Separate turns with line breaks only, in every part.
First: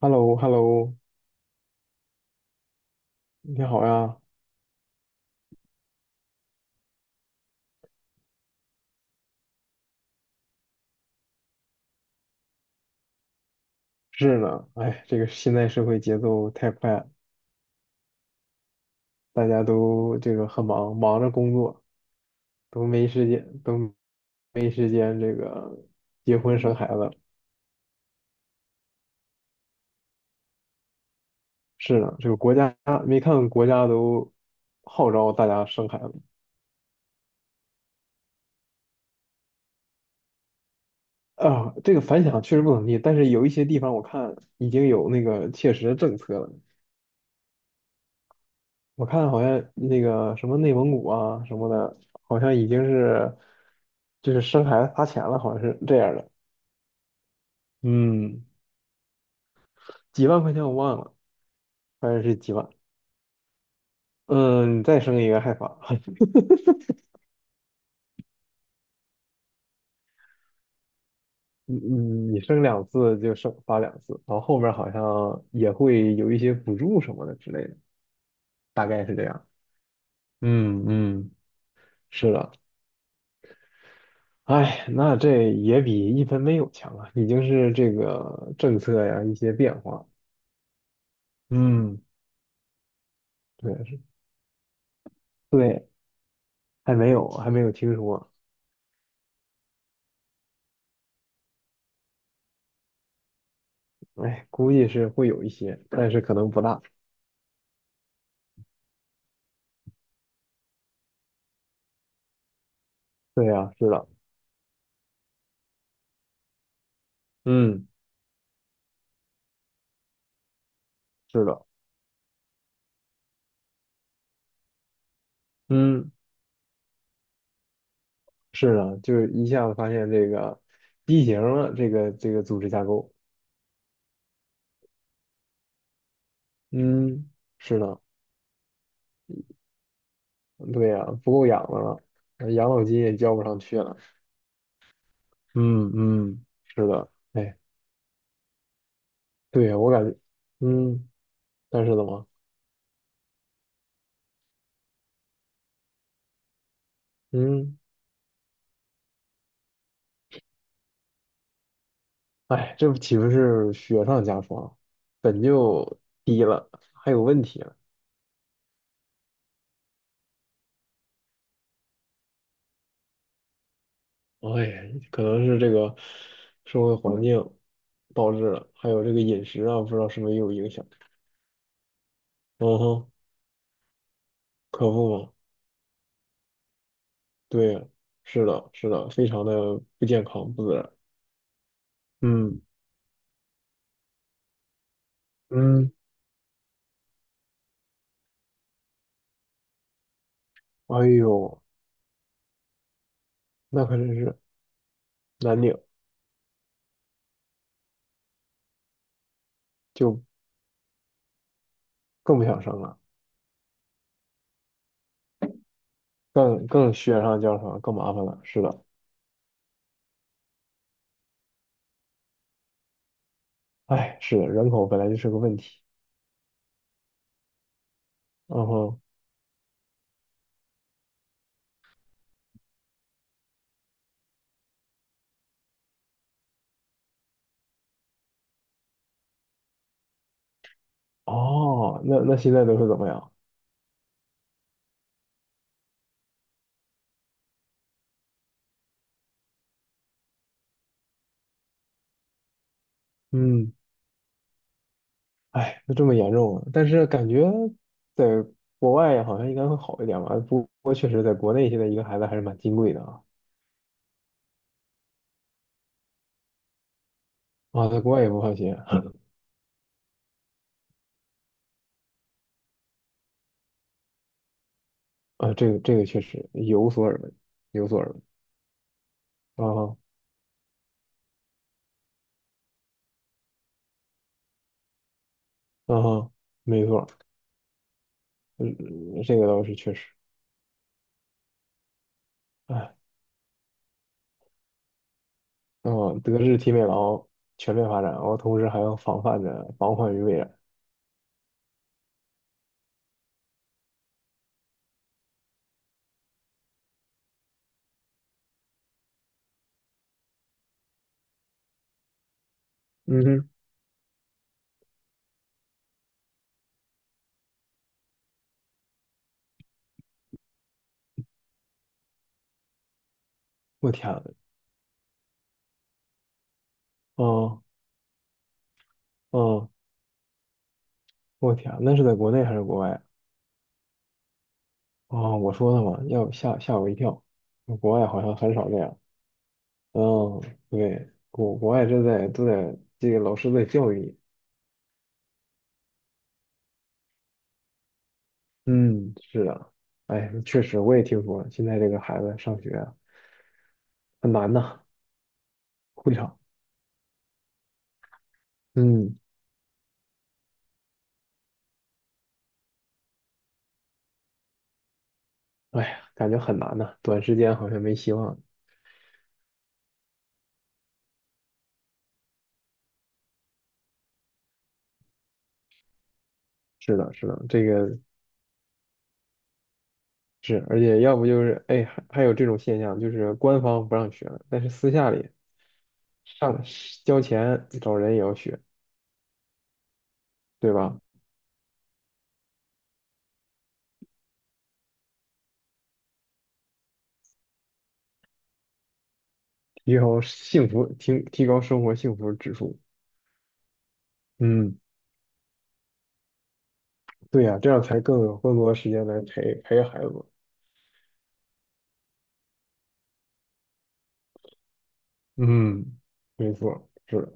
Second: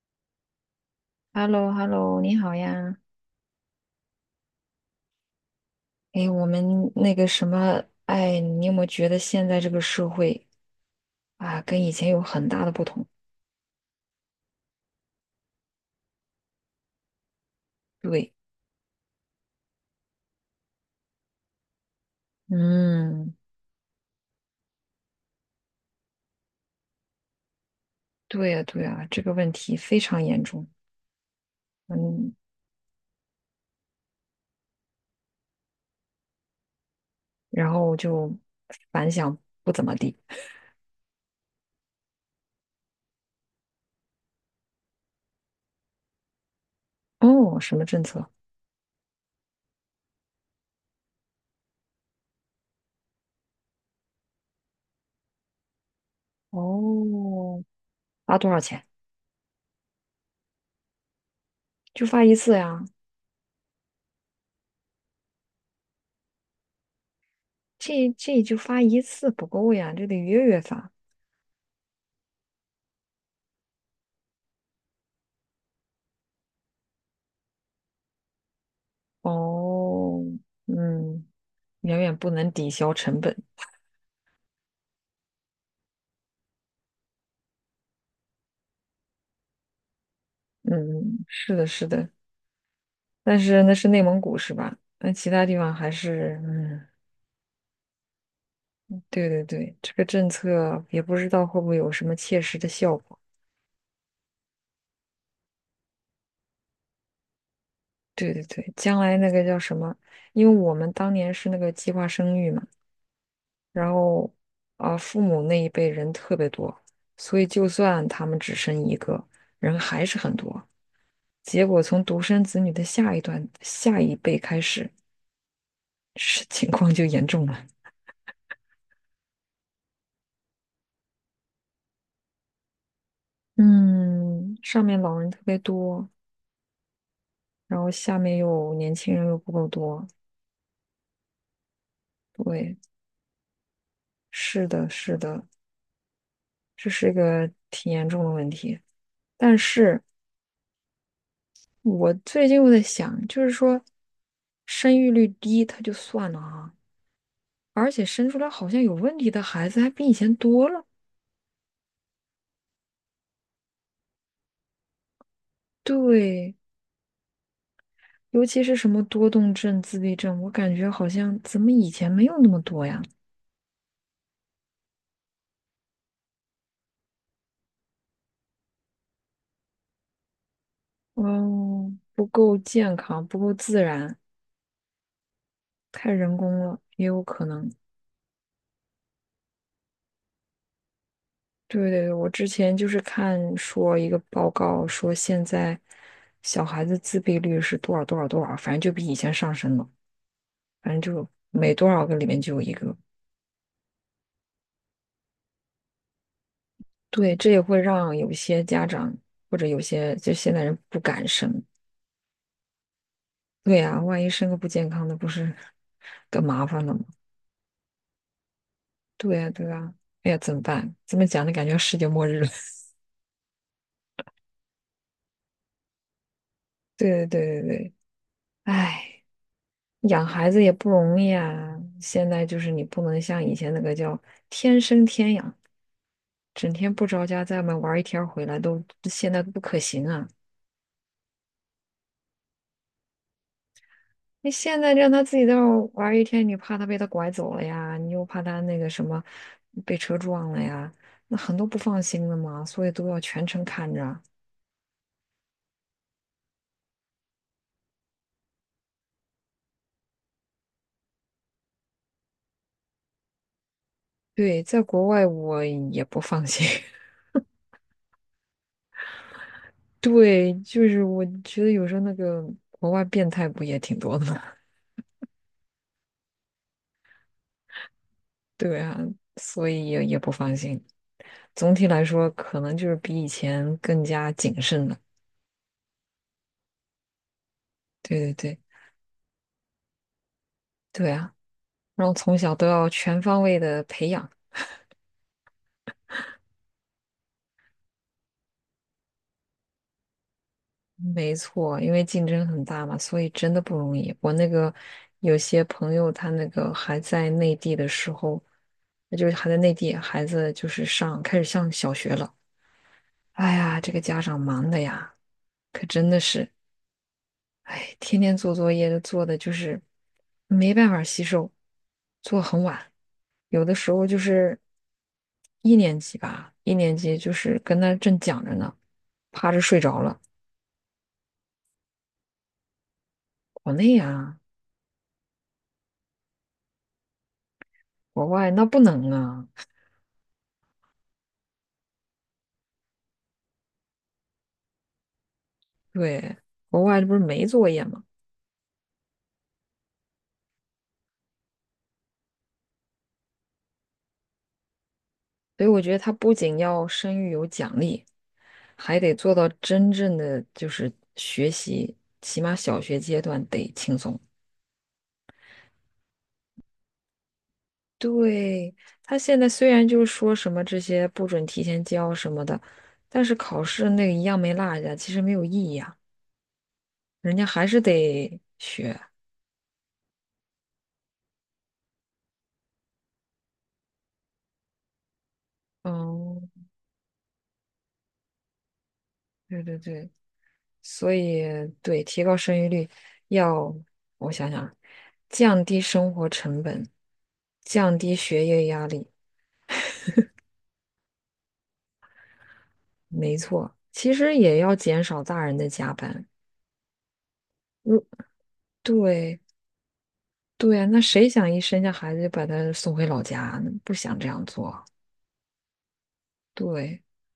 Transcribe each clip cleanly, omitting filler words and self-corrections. Hello hello
h e l l o h e l l o 你好呀。
你好呀。
哎，我们那个什么，哎，你有没有觉得现在这个社会啊，跟以前有很大的不同？
是呢，哎，这个现在社会节奏太快了，
对，
大家都这个很忙，忙着工作，都没时
嗯，
间，都没时间这个结婚生孩子。
对呀，对呀，这个问题非常严重。
是呢，这
嗯，
个国家没看国家都号召大家生孩子。
然后就反响不怎么地。
啊，这个反响确实不怎么地，但是有一些地方我看已经有那个切实的政策了，
哦，什么政策？
我看好像那个什么内蒙古啊什么的，好像已经是就是生孩子砸钱了，好像是这样的。
哦，发
嗯，
多少钱？
几万块钱我忘了，
就
反正
发一
是
次
几万。
呀？
嗯，你再生一个还发，
这就发一次不够呀，这得月月发。
你你你生两次就发两次，然后后面好像也会有一些补助什么的之类的，大概是这样。
哦，
嗯
嗯，
嗯，
远远不
是
能
的。
抵消成本。
哎，那这也比一分没有强啊，已经是这个政策呀一些变化。
嗯，是的，是
嗯，
的，但是
对，
那是
是。
内蒙古是吧？那其他地方
对，
还是，嗯，
还没有听说。
对对对，这个政策也不知道会不会有什么切实的效果。
哎，估计是会有一些，但是可能不大。
对对对，将来那个叫什么？因为我们当年是那个计划生育嘛，
对呀，是
然
的，
后啊，父母那一辈人特别多，所以就
嗯，
算他们只生一个人，还是很多。
是
结
的，
果从独生子女的下一辈开始，
嗯，
是情况就严重了。
是的，就是一下子发现这个畸形了，这个组织架构，
嗯，上面老人特别多，
嗯，是
然后
的，
下面又年轻人又不够多，
对呀，不够养的了，养
对，
老金也交不上去了。
是的，是的，
嗯嗯，是
这
的，
是一个
哎，
挺严重的问题。但
对呀，我
是
感觉，嗯，但是怎
我
么，
最近又在想，就是说生育率低，它就算了啊，
嗯，
而且生出来好像有问题的孩子还比以前多了。
哎，这不岂不是雪上加霜，本就低
对，
了，还有问题了。
尤其是什么多动症、自闭症，我感觉好像怎么以前没有那么多呀？
哎，可能是这个社会环境导致了，还有这个饮食啊，不知道是不是也有影响。
嗯，不够
嗯
健
哼，
康，不够自然，
可不嘛，
太人工了，也有可能。
对呀，是的，是的，非常的不健康、不自然。
对对对，我之
嗯
前就是看说一个报告说，现在
嗯，
小孩子自闭率是多少多少多少，反正就比以前上升了，反正
哎
就
呦，
每多少个里面就有一个。
那可真是难顶，
对，这也会让有些家长或者有些
就
就现在人不敢生。
更不想生了，
对呀，万一生个不健康的，不是更麻
更
烦
更
了吗？
雪上加霜，更麻烦了。是的，
对呀，对呀，哎呀，怎么办？这么讲的感觉世界末日了。
哎，是的，人口本来就是个问题。
对对对对对，
嗯哼，
哎。养孩子也不容易啊，现在就是你不能像以前那个叫天生天养，整天不着家在外面玩一天儿回来都现在不可行啊。
哦，那现在都是怎么样？
你现在让他自己在外玩一天，你怕他被他拐走了呀，你又怕他那个什么被车撞了呀，那很多不放心的嘛，所以都要全程
嗯。
看着啊。
哎，就这么严重了。但是感觉在国外好像应该会好一点吧。不过确实，在国内现在一个孩子还是蛮金贵的啊。
对，在国外我也不放心。
啊，在国外也不放心啊。
对，就是我觉得有时候那个国外变态不也挺多的吗？
这个确实有所耳闻，有所耳闻。
对啊，所以也
啊
也不放心。总体来说，可能就是比以前更加谨慎了。
啊哈，没错，
对对对，
嗯，这个倒是确实。
对啊，然后从小都要
哎，
全方位的培养，
哦，德智体美劳全面发展，然后同时还要防范着防患于未然。
没错，因为竞争很大嘛，所以真的不容易。我那个有些朋友，他那个还在内地的时候，那就是还在内地，孩子就是上，开始上小学了。
嗯哼，
哎呀，这个家长忙的呀，可真的是。哎，天天做作业做的就是没办法吸收，做很晚，有的时
我
候
天
就
呐，
是一年级吧，一年级就是
哦
跟他正讲着呢，趴着
哦，
睡着了。
我天啊，那是在国内还是国外啊？
国内啊，
哦，我说的嘛，要吓我一跳。国外好
国
像
外
很
那
少
不
这样。
能啊，
嗯，对，国外都在这个老师在教育你。
对，国外这不是没作业吗？
嗯，是的。哎，确实我也听说了，现在这个孩子上学啊很难呐，
所以我觉得他
会
不
场。
仅要声誉有奖励，还得
嗯，
做到真正的就是学习，起码小学阶段得轻松。
哎呀，感觉很难呐，短时间好像没希望。
对，他现在虽然就是说什么这些不准提前交什么的，但是考试那个一样没落下，其实没有意义啊，
是的，是
人
的，
家
这
还是
个
得学。
是，而且要不就是哎，还有这种现象，就是官方不让学了，但是私下里
嗯，
上交钱找人也要学，
对对对，
对吧？
所以对提高生育率要，我想想，降低生活成本，降低学业压力，
提高幸福，提高生活幸福指数。
没错，其实也要
嗯，
减少大人的加班。
对呀，这样才
如
更有更多的时间来
对
陪陪孩子。
对啊，那谁想一生下孩子就把他送回老家呢？不想这样做。
嗯，没错，
对，
是的，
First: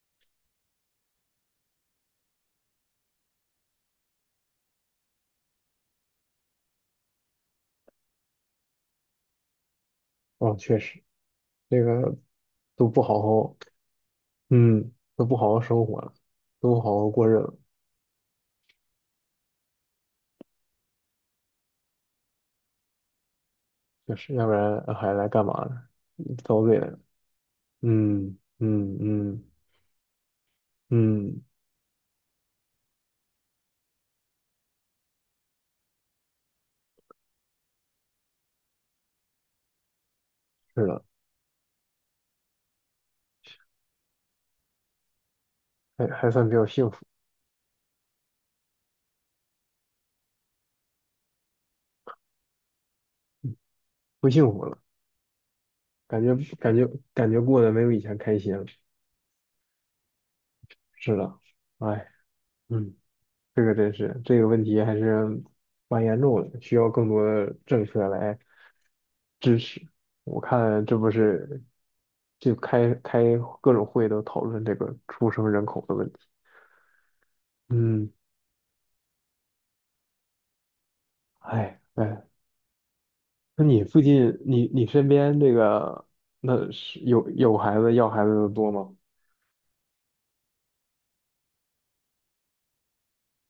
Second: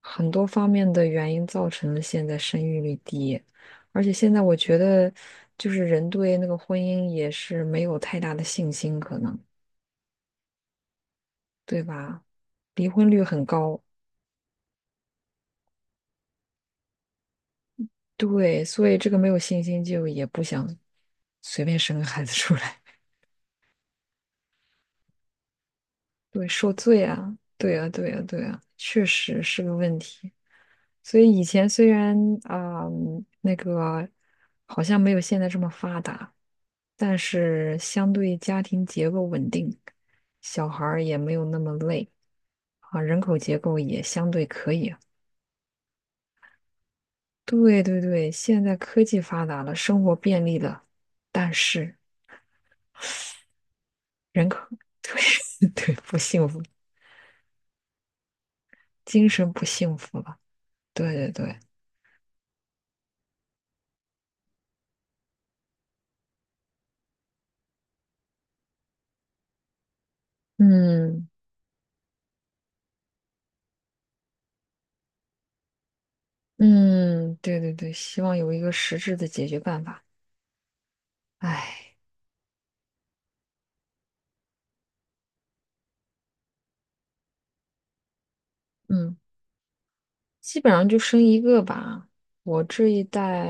很多方面的原因造成了现在生育率低，而且现在我觉得，就是人对那个婚姻也是没有太大的信心，可能，
啊，确实，
对
这个
吧？离
都不
婚率
好
很
好，
高，
嗯，都不好好生活了，都不好好过日子，
对，所以这个没有信心就也不想随便生个孩子出来。
确实，要不然还来干嘛呢？
对，
遭
受
罪来了。
罪啊，对啊，对啊，
嗯
对啊，
嗯
确实
嗯
是个问题。所以
嗯，
以前虽然啊、那个好像没有现在这么发达，但是相对家庭结构稳定，小孩
是
儿
的，
也没有那么累啊，人口结构也相对可以啊
还算比较幸福，
对对对，现在科技发达了，生活便利了，但是
不
人
幸
口
福了，
对对不
感觉
幸福，
感觉感觉过得没有以前开心了。
精神不幸福了。对
是
对
的，
对，
哎，嗯。这个真是，这个问题还是蛮严重的，需要更多的政策来支持。我看这不
嗯。
是就开开各种会都讨论这个出生人口的问题。
嗯，对对对，
嗯，
希望有一个实质的解决办法。
哎
唉，
哎，那你附近你身边这个那是有孩子要孩子的多吗？
嗯，基本上就生一个吧。我这一代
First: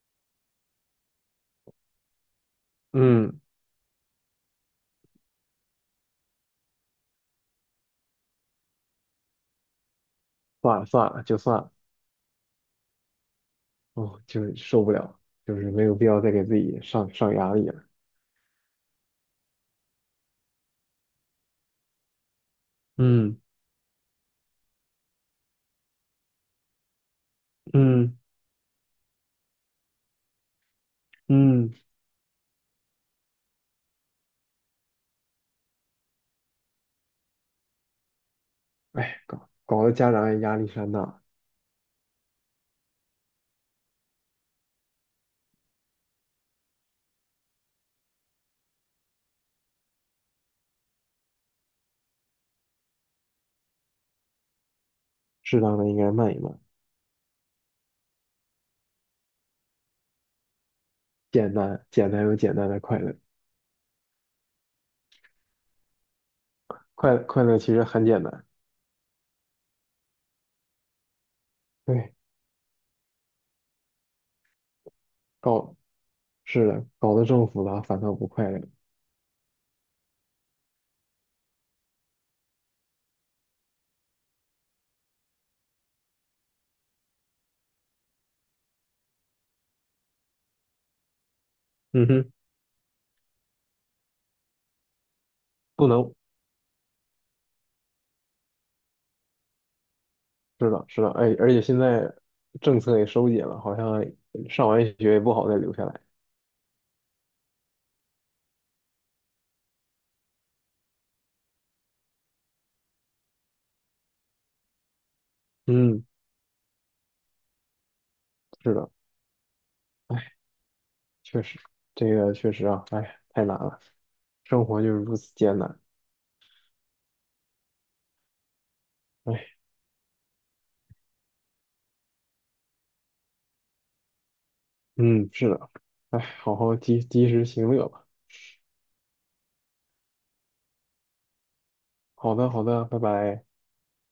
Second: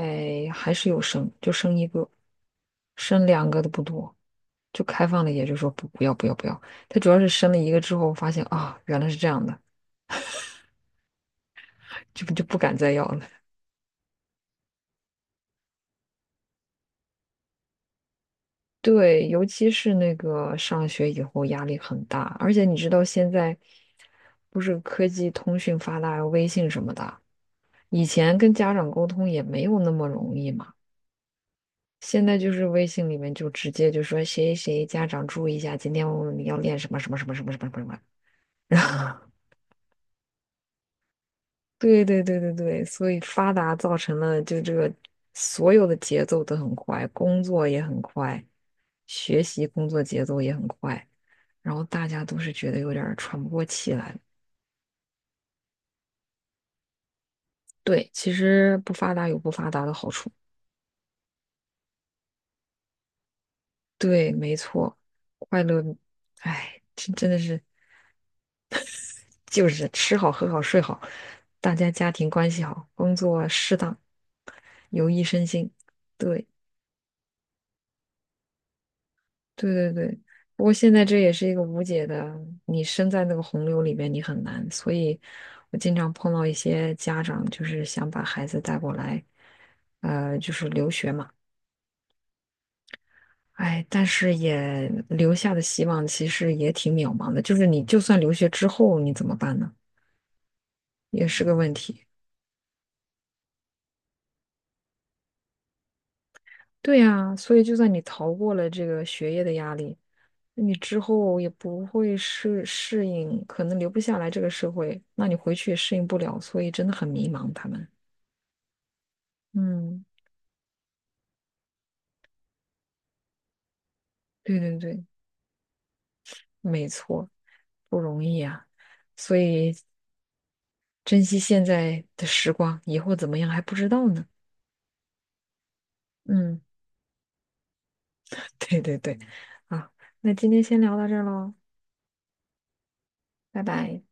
还是有生，就生一个，生
嗯，
两个的不多，就开放了，也就说不不要不要不要。他主要是生了一个之后，发现啊，原来是这样的，
算了算了，就算了，
就不敢再要了。
哦，就是受不了，就是没有必要再给自己上压力了。
对，尤其是那个上学以后压力很大，而且你知道现
嗯
在不是科技通讯发达，微信什么的。以
嗯
前跟家长沟通也没有那么容易嘛，
嗯。
现在就是微信里面就直接就说谁谁家长注意一下，今天我们要练什么什么什么什么什么什么。然后，
哎，搞得家长也压力山大，
对对对对对，所以发达造成了就这个所有的节奏都很快，工作也很快，学习工作节奏也很快，然后大家都是觉得有点儿喘不过气来了。
适当的应该慢一慢，
对，其实不发达有不发达的好处。
简单简单有简单的快乐，
对，没错，快乐，哎，
快
真的
快乐
是。
其实很简单。
就是吃好、喝好、睡好，大家家
对，
庭关系好，工作适当，有益身心。
搞
对，
是的，搞得这么复杂，反倒不快乐。
对对对。不过现在这也是一个无解的，你身在那个洪流里面，你很难。所以我经常碰到一些家长，就是想把孩子带过来，就是留学嘛。
嗯哼，
哎，但是也留下的希
不
望
能，
其实也挺渺茫的，就是你就算留学之后，你怎么办呢？
是的，是的，
也
哎，
是
而
个
且
问
现
题。
在政策也收紧了，好像上完学也不好再留下来。
对呀，所以就算你逃过了这个学业的压力，那你之后也不会适应，可能留不下来这个社会，那你回去也适
嗯，
应不了，所以真的很迷茫。他们，
是的，
嗯，
哎，确实，这个确实啊，哎，太难了，
对
生
对
活就是
对，
如此艰难。
没错，不容易啊。所
哎，
以珍惜现在的时光，以后怎么样还不知道呢。
嗯，是的，好
嗯，
好及时行乐吧。
对对对，啊，那今天先聊到这儿喽，
好的，好的，拜拜。
拜拜。